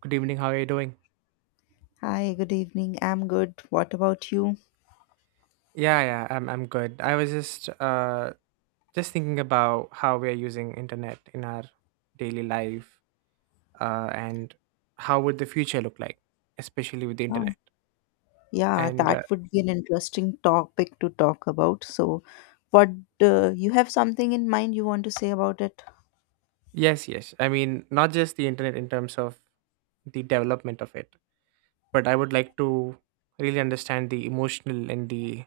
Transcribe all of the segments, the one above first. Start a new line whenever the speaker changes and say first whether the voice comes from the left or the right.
right: Good evening. How are you doing?
left: Hi, good evening. I'm good. What about you?
right: Yeah, I'm good. I was just just thinking about how we are using internet in our daily life, and how would the future look like, especially with the
left: Oh.
right: internet.
left: Yeah,
right: And uh,
left: that would be an interesting topic to talk about. So, what you have something in mind you want to say about it?
right: yes, I mean not just the internet in terms of the development of it, but I would like to really understand the emotional and the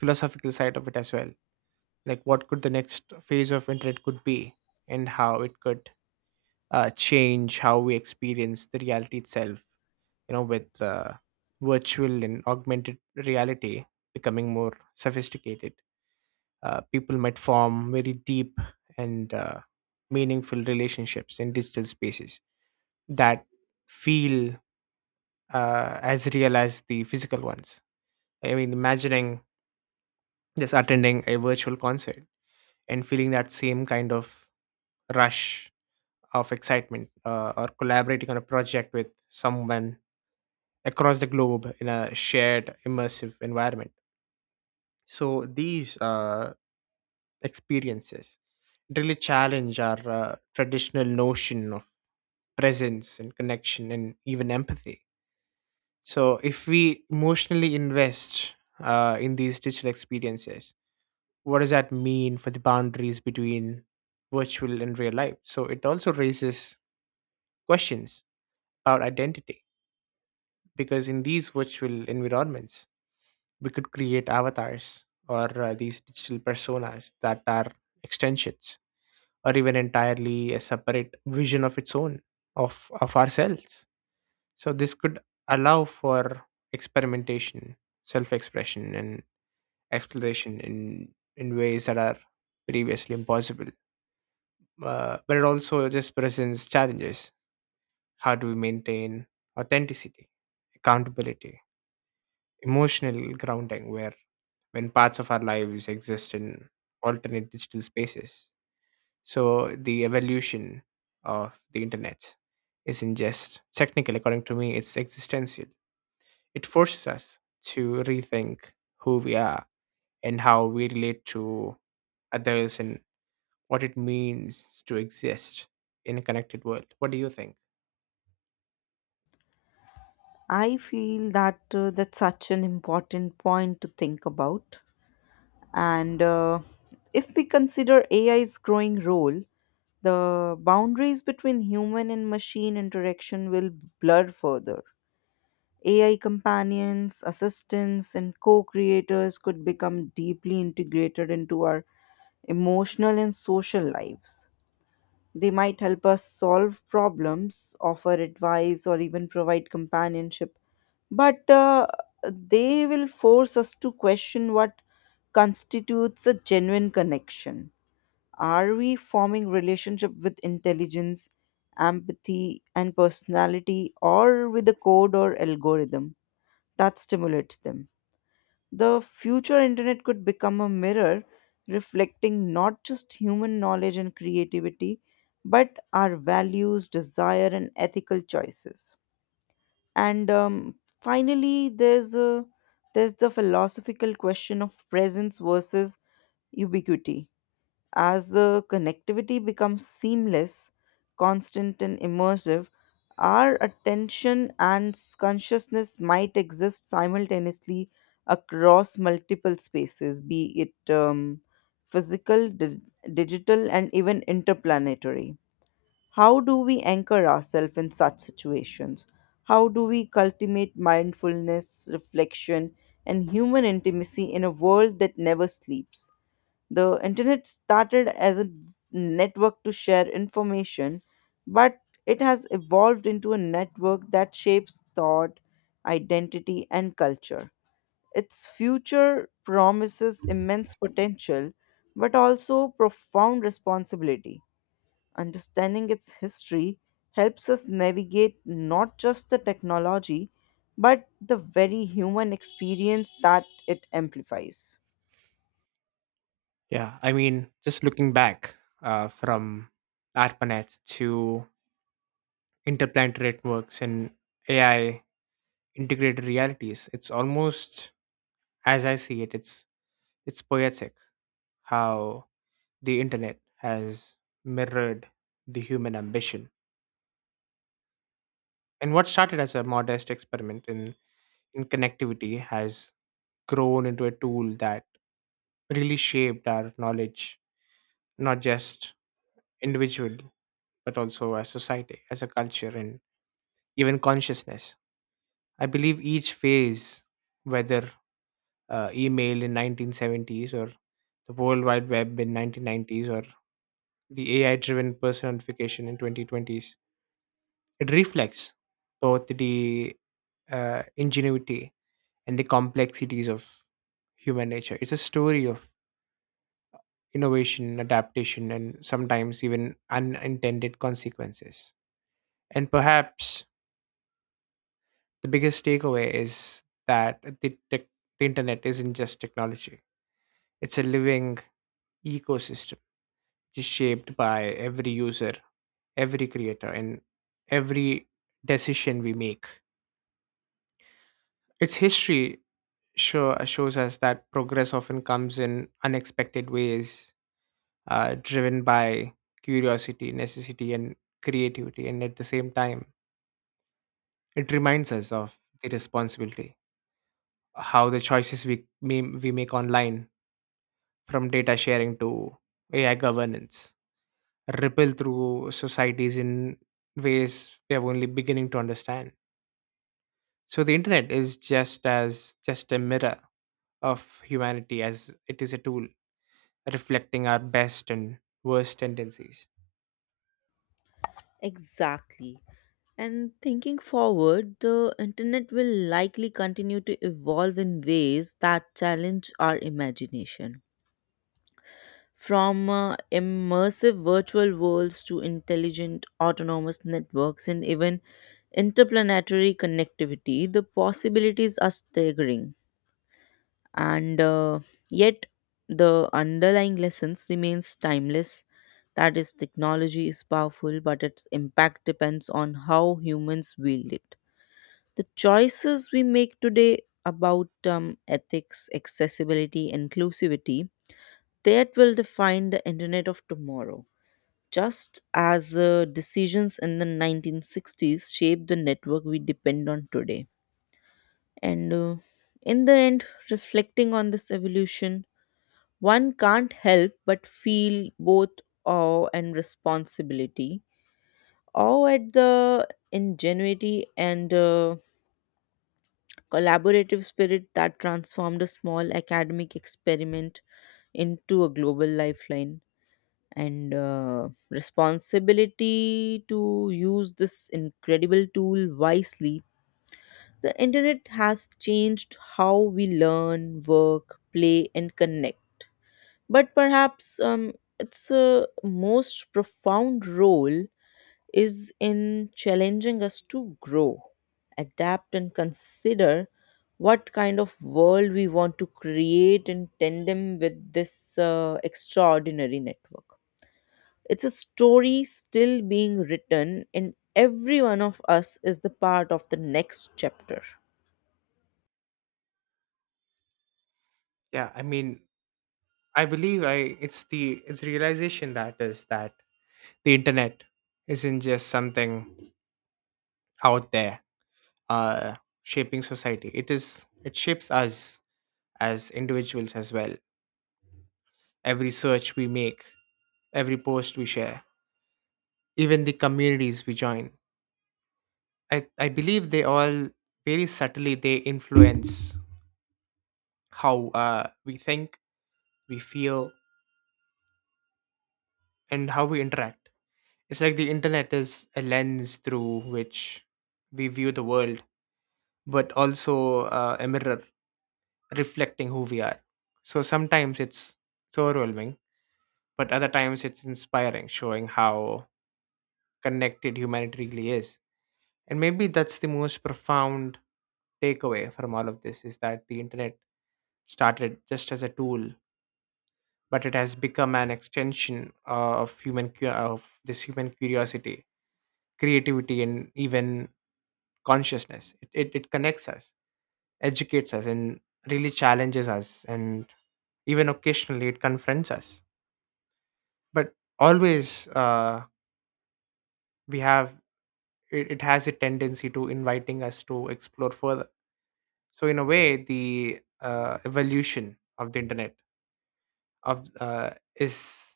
right: philosophical side of it as well. Like, what could the next phase of internet could be, and how it could change how we experience the reality itself with virtual and augmented reality becoming more sophisticated, people might form very deep and meaningful relationships in digital spaces that feel as real as the physical ones. I mean, imagining just attending a virtual concert and feeling that same kind of rush of excitement, or collaborating on a project with someone across the globe in a shared immersive environment. So these experiences really challenge our traditional notion of presence and connection and even empathy. So if we emotionally invest in these digital experiences, what does that mean for the boundaries between virtual and real life? So it also raises questions about identity because in these virtual environments, we could create avatars or these digital personas that are extensions or even entirely a separate vision of its own of ourselves. So this could allow for experimentation, self expression, and exploration in ways that are previously impossible, but it also just presents challenges. How do we maintain authenticity, accountability, emotional grounding where when parts of our lives exist in alternate digital spaces. So the evolution of the internet isn't just technical, according to me, it's existential. It forces us to rethink who we are and how we relate to others and what it means to exist in a connected world. What do you think?
left: I feel that that's such an important point to think about. And if we consider AI's growing role, the boundaries between human and machine interaction will blur further. AI companions, assistants, and co creators could become deeply integrated into our emotional and social lives. They might help us solve problems, offer advice, or even provide companionship. But they will force us to question what constitutes a genuine connection. Are we forming relationship with intelligence, empathy, and personality, or with a code or algorithm that stimulates them? The future internet could become a mirror reflecting not just human knowledge and creativity, but our values, desire, and ethical choices. And finally, there's the philosophical question of presence versus ubiquity. As the connectivity becomes seamless, constant, and immersive, our attention and consciousness might exist simultaneously across multiple spaces, be it physical, digital, and even interplanetary. How do we anchor ourselves in such situations? How do we cultivate mindfulness, reflection, and human intimacy in a world that never sleeps? The internet started as a network to share information, but it has evolved into a network that shapes thought, identity, and culture. Its future promises immense potential, but also profound responsibility. Understanding its history helps us navigate not just the technology, but the very human experience that it amplifies.
right: Yeah, I mean, just looking back from ARPANET to interplanetary networks and AI integrated realities. It's almost, as I see it, it's poetic how the internet has mirrored the human ambition. And what started as a modest experiment in connectivity has grown into a tool that really shaped our knowledge, not just individual, but also as society, as a culture, and even consciousness. I believe each phase, whether email in 1970s or the world wide web in 1990s or the ai driven personification in 2020s, it reflects both the ingenuity and the complexities of human nature. It's a story of innovation, adaptation, and sometimes even unintended consequences. And perhaps the biggest takeaway is that the internet isn't just technology, it's a living ecosystem is shaped by every user, every creator, and every decision we make. Its history shows us that progress often comes in unexpected ways, driven by curiosity, necessity, and creativity. And at the same time, it reminds us of the responsibility, how the choices we make online, from data sharing to AI governance, ripple through societies in ways we are only beginning to understand. So the internet is just as just a mirror of humanity as it is a tool reflecting our best and worst tendencies.
left: Exactly. And thinking forward, the internet will likely continue to evolve in ways that challenge our imagination. From immersive virtual worlds to intelligent autonomous networks and even interplanetary connectivity, the possibilities are staggering. And yet, the underlying lessons remains timeless. That is, technology is powerful, but its impact depends on how humans wield it. The choices we make today about ethics, accessibility, inclusivity, that will define the internet of tomorrow. Just as decisions in the 1960s shaped the network we depend on today. And in the end, reflecting on this evolution, one can't help but feel both awe and responsibility. Awe at the ingenuity and collaborative spirit that transformed a small academic experiment into a global lifeline, and responsibility to use this incredible tool wisely. The internet has changed how we learn, work, play, and connect, but perhaps its a most profound role is in challenging us to grow, adapt, and consider what kind of world we want to create in tandem with this extraordinary network. It's a story still being written, and every one of us is the part of the next chapter.
right: Yeah, I mean, I believe I it's the it's realization that is that the internet isn't just something out there uh shaping society. It is it shapes us as individuals as well. Every search we make, every post we share, even the communities we join, I believe they all very subtly they influence how we think, we feel, and how we interact. It's like the internet is a lens through which we view the world, but also a mirror reflecting who we are. So sometimes it's so overwhelming, but other times it's inspiring, showing how connected humanity really is. And maybe that's the most profound takeaway from all of this is that the internet started just as a tool but it has become an extension of this human curiosity, creativity, and even consciousness. It connects us, educates us, and really challenges us, and even occasionally it confronts us, but always we have it has a tendency to inviting us to explore further. So in a way the evolution of the internet of is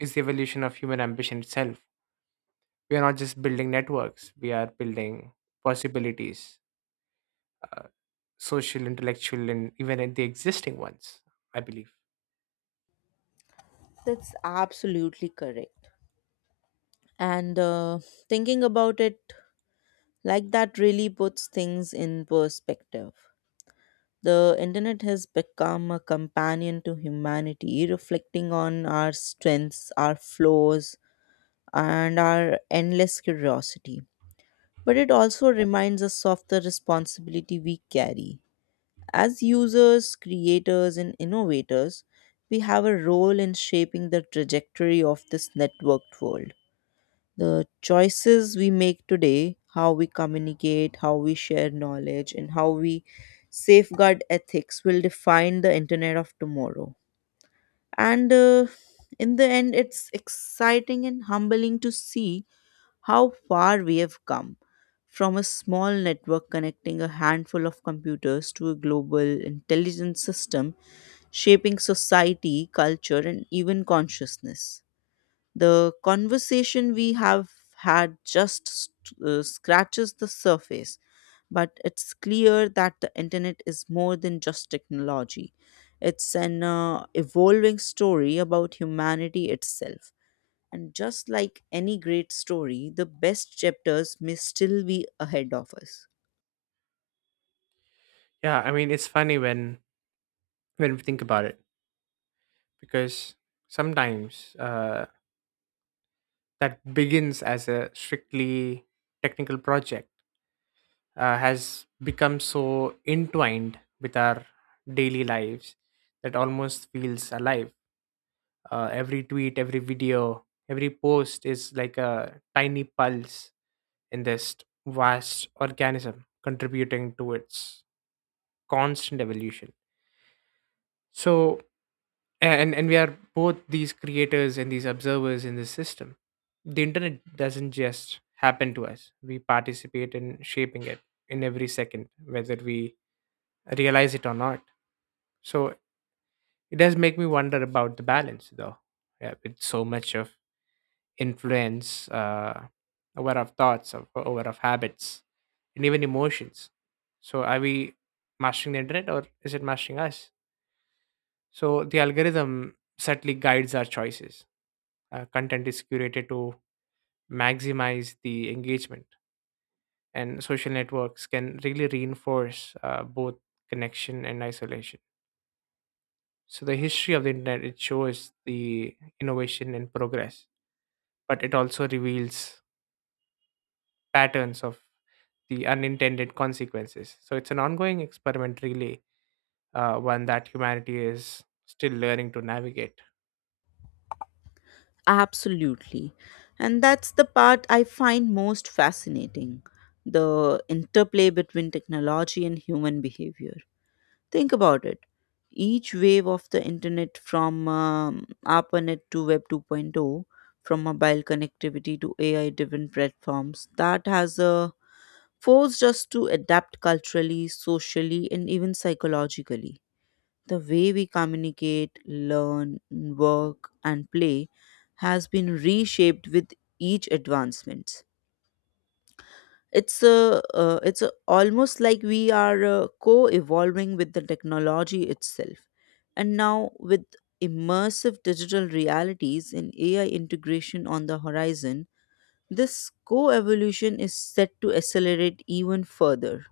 right: is the evolution of human ambition itself. We are not just building networks, we are building possibilities, uh, social, intellectual, and even in the existing ones, I believe.
left: That's absolutely correct. And thinking about it like that really puts things in perspective. The internet has become a companion to humanity, reflecting on our strengths, our flaws, and our endless curiosity. But it also reminds us of the responsibility we carry. As users, creators, and innovators, we have a role in shaping the trajectory of this networked world. The choices we make today, how we communicate, how we share knowledge, and how we safeguard ethics will define the internet of tomorrow. And in the end, it's exciting and humbling to see how far we have come from a small network connecting a handful of computers to a global intelligence system shaping society, culture, and even consciousness. The conversation we have had just scratches the surface, but it's clear that the internet is more than just technology. It's an evolving story about humanity itself. And just like any great story, the best chapters may still be ahead of us.
right: Yeah, I mean, it's funny when we think about it because sometimes that begins as a strictly technical project has become so entwined with our daily lives that almost feels alive. Every tweet, every video, every post is like a tiny pulse in this vast organism contributing to its constant evolution. So and and we are both these creators and these observers in this system. The internet doesn't just happen to us, we participate in shaping it in every second, whether we realize it or not. So it does make me wonder about the balance though. Yeah, with so much of influence, aware of thoughts, of aware of habits, and even emotions. So are we mastering the internet or is it mastering us? So the algorithm subtly guides our choices. Content is curated to maximize the engagement, and social networks can really reinforce both connection and isolation. So the history of the internet it shows the innovation and progress, but it also reveals patterns of the unintended consequences. So it's an ongoing experiment, really, one that humanity is still learning to navigate.
left: Absolutely. And that's the part I find most fascinating, the interplay between technology and human behavior. Think about it. Each wave of the internet, from ARPANET to Web 2.0, from mobile connectivity to AI driven platforms, that has forced us to adapt culturally, socially, and even psychologically. The way we communicate, learn, work, and play has been reshaped with each advancement. It's almost like we are co-evolving with the technology itself. And now, with immersive digital realities and AI integration on the horizon, this co-evolution is set to accelerate even further.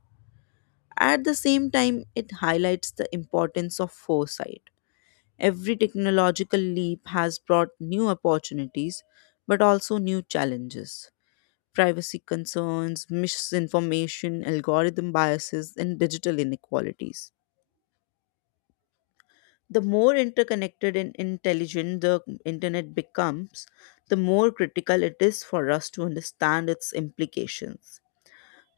left: At the same time, it highlights the importance of foresight. Every technological leap has brought new opportunities, but also new challenges: privacy concerns, misinformation, algorithm biases, and digital inequalities. The more interconnected and intelligent the internet becomes, the more critical it is for us to understand its implications,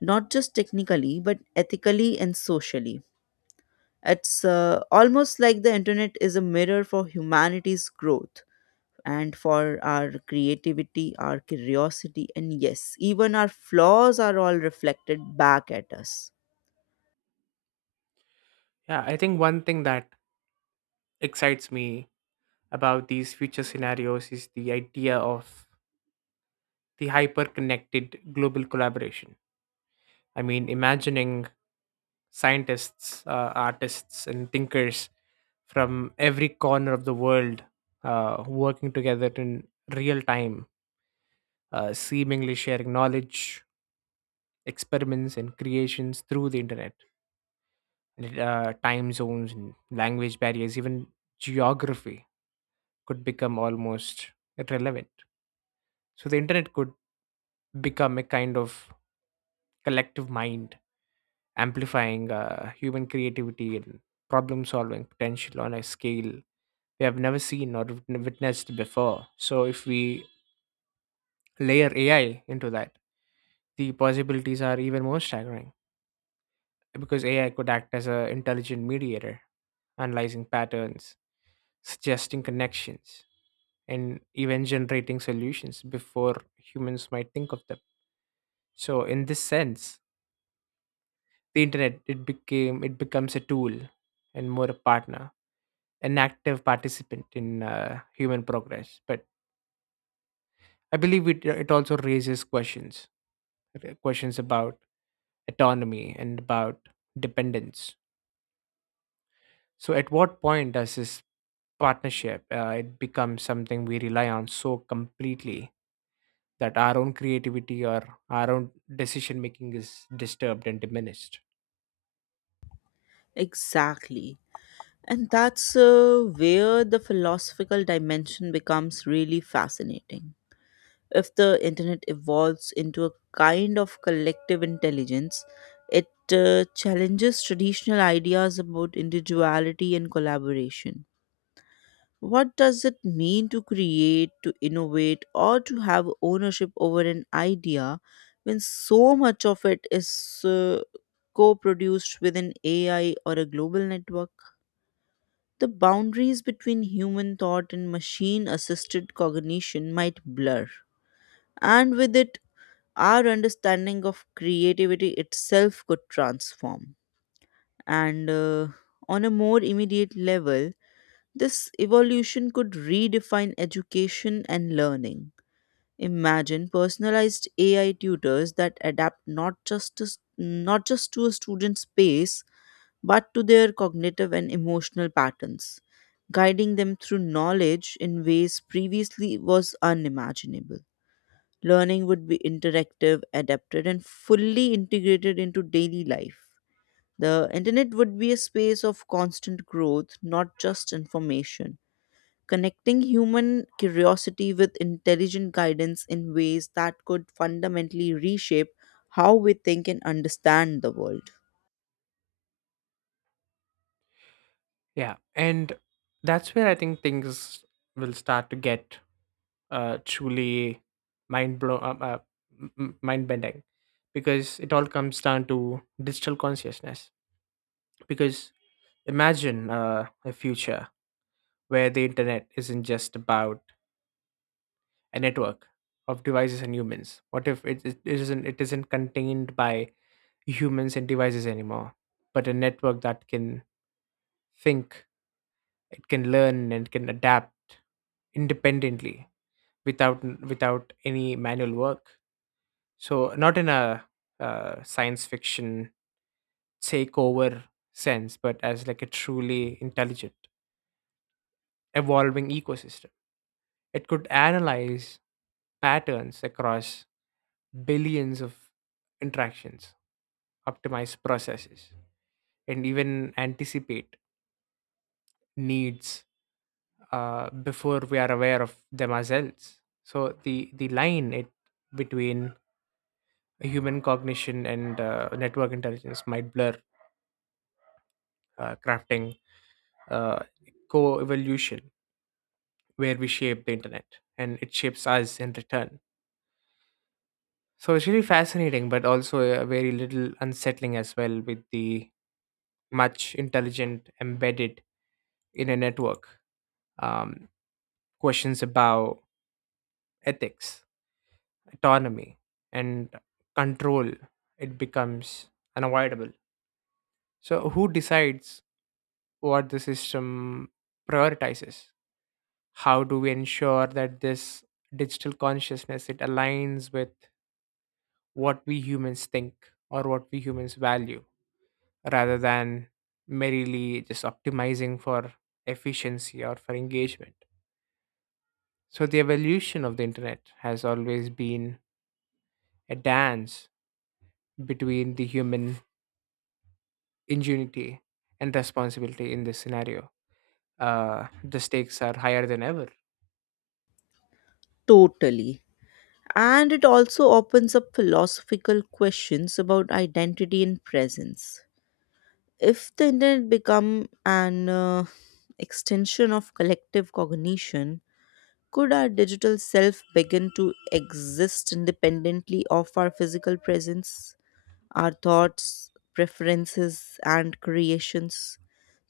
left: not just technically, but ethically and socially. It's almost like the internet is a mirror for humanity's growth, and for our creativity, our curiosity, and yes, even our flaws are all reflected back at us.
right: Yeah, I think one thing that excites me about these future scenarios is the idea of the hyper connected global collaboration. I mean, imagining scientists, artists, and thinkers from every corner of the world working together in real time, seemingly sharing knowledge, experiments, and creations through the internet. Time zones, and language barriers, even geography could become almost irrelevant. So the internet could become a kind of collective mind, amplifying human creativity and problem solving potential on a scale we have never seen or witnessed before. So if we layer AI into that, the possibilities are even more staggering because AI could act as an intelligent mediator, analyzing patterns, suggesting connections, and even generating solutions before humans might think of them. So in this sense, the internet it became it becomes a tool and more a partner, an active participant in human progress. But I believe it also raises questions, questions about autonomy and about dependence. So at what point does this partnership it becomes something we rely on so completely that our own creativity or our own decision making is disturbed and diminished.
left: Exactly. And that's where the philosophical dimension becomes really fascinating. If the internet evolves into a kind of collective intelligence, it challenges traditional ideas about individuality and collaboration. What does it mean to create, to innovate, or to have ownership over an idea when so much of it is co produced within AI or a global network? The boundaries between human thought and machine assisted cognition might blur. And with it, our understanding of creativity itself could transform. And on a more immediate level, this evolution could redefine education and learning. Imagine personalized AI tutors that adapt not just to a student's pace, but to their cognitive and emotional patterns, guiding them through knowledge in ways previously was unimaginable. Learning would be interactive, adapted, and fully integrated into daily life. The internet would be a space of constant growth, not just information, connecting human curiosity with intelligent guidance in ways that could fundamentally reshape how we think and understand the world.
right: Yeah. And that's where I think things will start to get truly mind blow, m- m- mind bending because it all comes down to digital consciousness. Because imagine a future where the internet isn't just about a network of devices and humans. What if it isn't contained by humans and devices anymore, but a network that can think, it can learn, and can adapt independently without any manual work. So not in a science fiction takeover sense, but as like a truly intelligent, evolving ecosystem. It could analyze patterns across billions of interactions, optimize processes, and even anticipate needs before we are aware of them ourselves. So the line it between human cognition and network intelligence might blur, crafting uh, co-evolution where we shape the internet and it shapes us in return. So it's really fascinating, but also very little unsettling as well with the much intelligent embedded in a network. Um, Questions about ethics, autonomy, and control, it becomes unavoidable. So who decides what the system prioritizes, how do we ensure that this digital consciousness it aligns with what we humans think or what we humans value rather than merely just optimizing for efficiency or for engagement. So the evolution of the internet has always been a dance between the human ingenuity and responsibility in this scenario. The stakes are higher than ever.
left: Totally. And it also opens up philosophical questions about identity and presence. If the internet become an extension of collective cognition, could our digital self begin to exist independently of our physical presence, our thoughts, preferences, and creations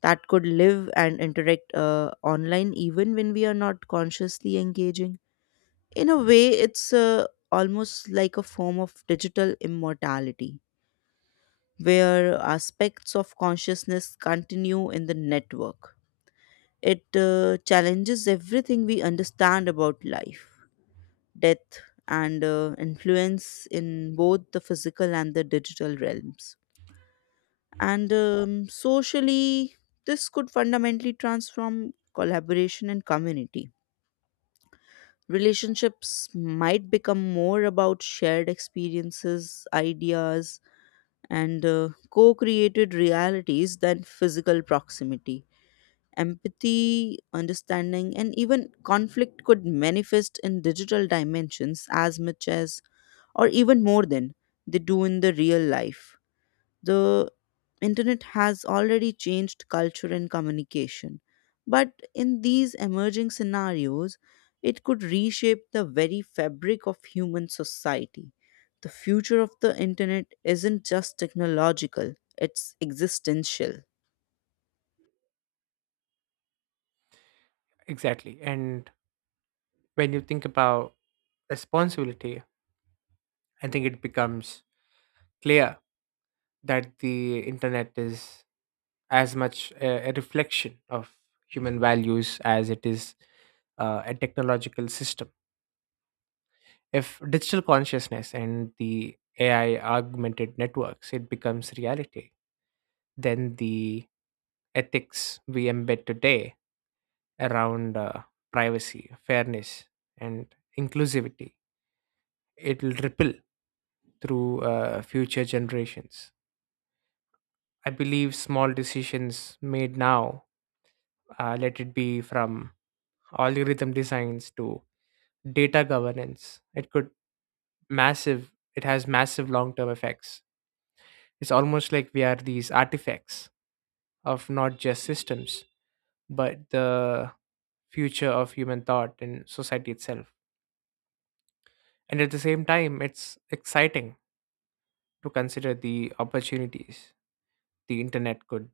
left: that could live and interact online even when we are not consciously engaging? In a way, it's almost like a form of digital immortality, where aspects of consciousness continue in the network. It challenges everything we understand about life, death, and influence in both the physical and the digital realms. And socially, this could fundamentally transform collaboration and community. Relationships might become more about shared experiences, ideas, and co created realities than physical proximity. Empathy, understanding, and even conflict could manifest in digital dimensions as much as, or even more than, they do in the real life. The internet has already changed culture and communication. But in these emerging scenarios, it could reshape the very fabric of human society. The future of the internet isn't just technological, it's existential.
right: Exactly. And when you think about responsibility, I think it becomes clear that the internet is as much a reflection of human values as it is a technological system. If digital consciousness and the AI augmented networks, it becomes reality, then the ethics we embed today around privacy, fairness, and inclusivity. It will ripple through future generations. I believe small decisions made now, let it be from algorithm designs to data governance, it could massive. It has massive long-term effects. It's almost like we are these artifacts of not just systems, but the future of human thought and society itself. And at the same time, it's exciting to consider the opportunities the internet could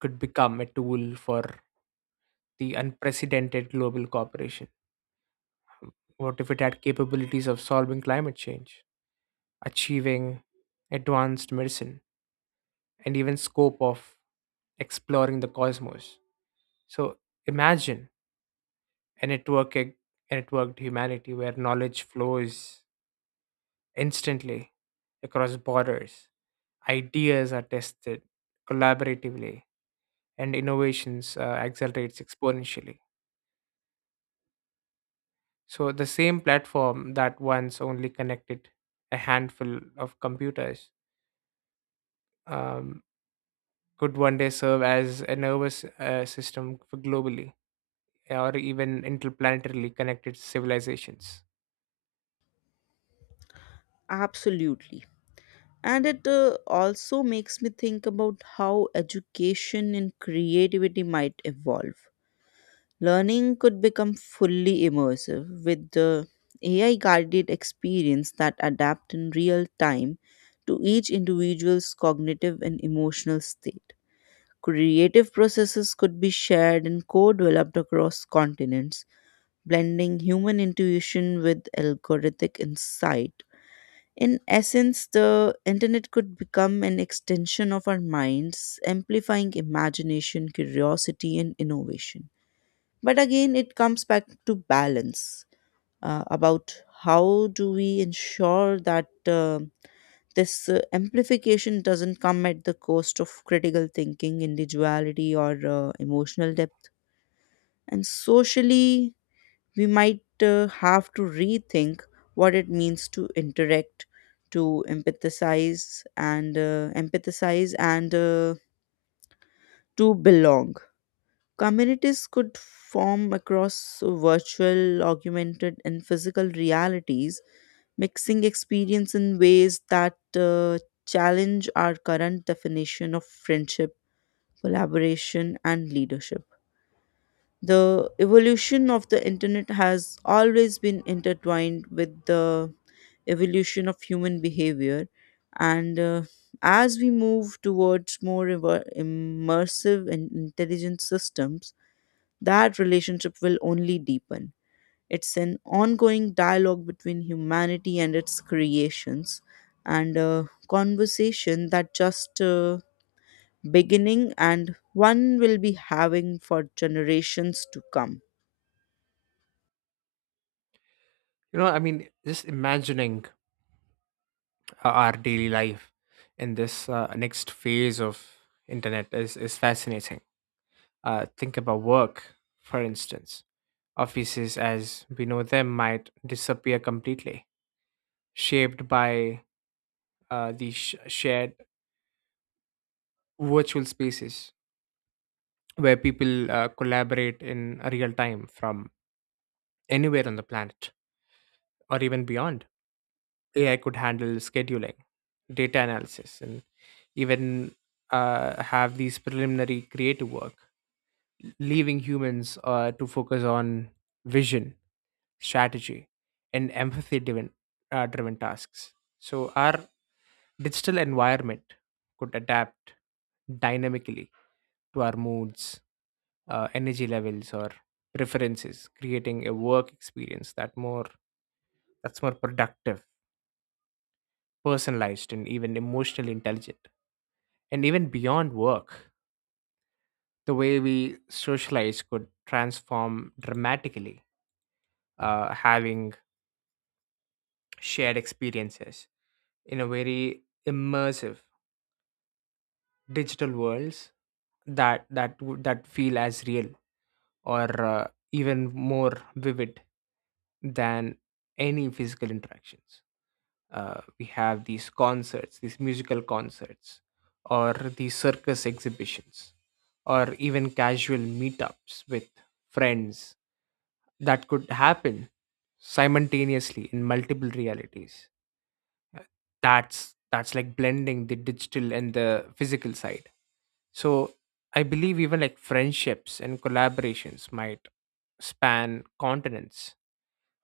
right: could become a tool for the unprecedented global cooperation. What if it had capabilities of solving climate change, achieving advanced medicine, and even scope of exploring the cosmos. So imagine a networked humanity where knowledge flows instantly across borders, ideas are tested collaboratively, and innovations accelerates exponentially. So the same platform that once only connected a handful of computers um, could one day serve as a nervous system for globally or even interplanetarily connected civilizations.
left: Absolutely. And it also makes me think about how education and creativity might evolve. Learning could become fully immersive with the AI guided experience that adapt in real time to each individual's cognitive and emotional state. Creative processes could be shared and co developed across continents, blending human intuition with algorithmic insight. In essence, the internet could become an extension of our minds, amplifying imagination, curiosity, and innovation. But again, it comes back to balance, about how do we ensure that this amplification doesn't come at the cost of critical thinking, individuality, or emotional depth. And socially, we might have to rethink what it means to interact, to empathize, and to belong. Communities could form across virtual, augmented, and physical realities, mixing experience in ways that challenge our current definition of friendship, collaboration, and leadership. The evolution of the internet has always been intertwined with the evolution of human behavior, and as we move towards more immersive and intelligent systems, that relationship will only deepen. It's an ongoing dialogue between humanity and its creations, and a conversation that just beginning and one will be having for generations to come.
right: You know, I mean, just imagining our daily life in this next phase of internet is fascinating. Think about work, for instance, offices as we know them might disappear completely, shaped by shared virtual spaces where people collaborate in real time from anywhere on the planet or even beyond. AI could handle scheduling, data analysis, and even have these preliminary creative work, leaving humans to focus on vision, strategy, and driven tasks. So, our digital environment could adapt dynamically to our moods, energy levels, or preferences, creating a work experience that's more productive, personalized, and even emotionally intelligent. And even beyond work, the way we socialize could transform dramatically, having shared experiences in a very immersive digital worlds that feel as real or even more vivid than any physical interactions. We have these concerts, these musical concerts, or these circus exhibitions, or even casual meetups with friends that could happen simultaneously in multiple realities. Uh, that's like blending the digital and the physical side. So I believe even like friendships and collaborations might span continents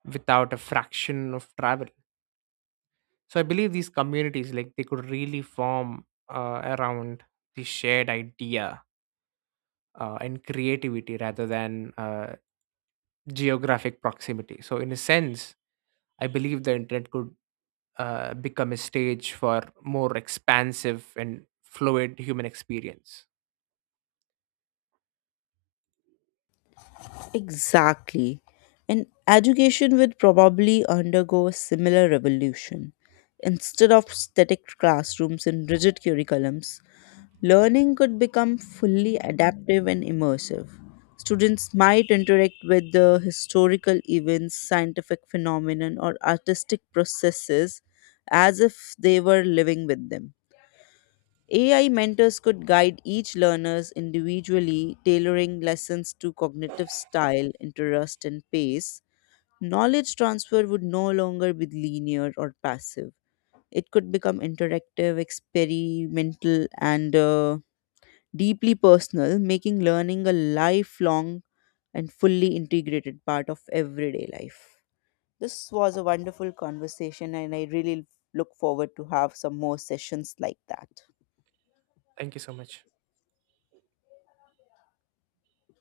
right: without a fraction of travel. So I believe these communities like they could really form around the shared idea and creativity rather than geographic proximity. So in a sense, I believe the internet could become a stage for more expansive and fluid human experience.
left: Exactly. And education would probably undergo a similar revolution. Instead of static classrooms and rigid curriculums, learning could become fully adaptive and immersive. Students might interact with the historical events, scientific phenomenon, or artistic processes as if they were living with them. AI mentors could guide each learners individually, tailoring lessons to cognitive style, interest, and pace. Knowledge transfer would no longer be linear or passive. It could become interactive, experimental, and deeply personal, making learning a lifelong and fully integrated part of everyday life. This was a wonderful conversation, and I really look forward to have some more sessions like that.
right: Thank you so much.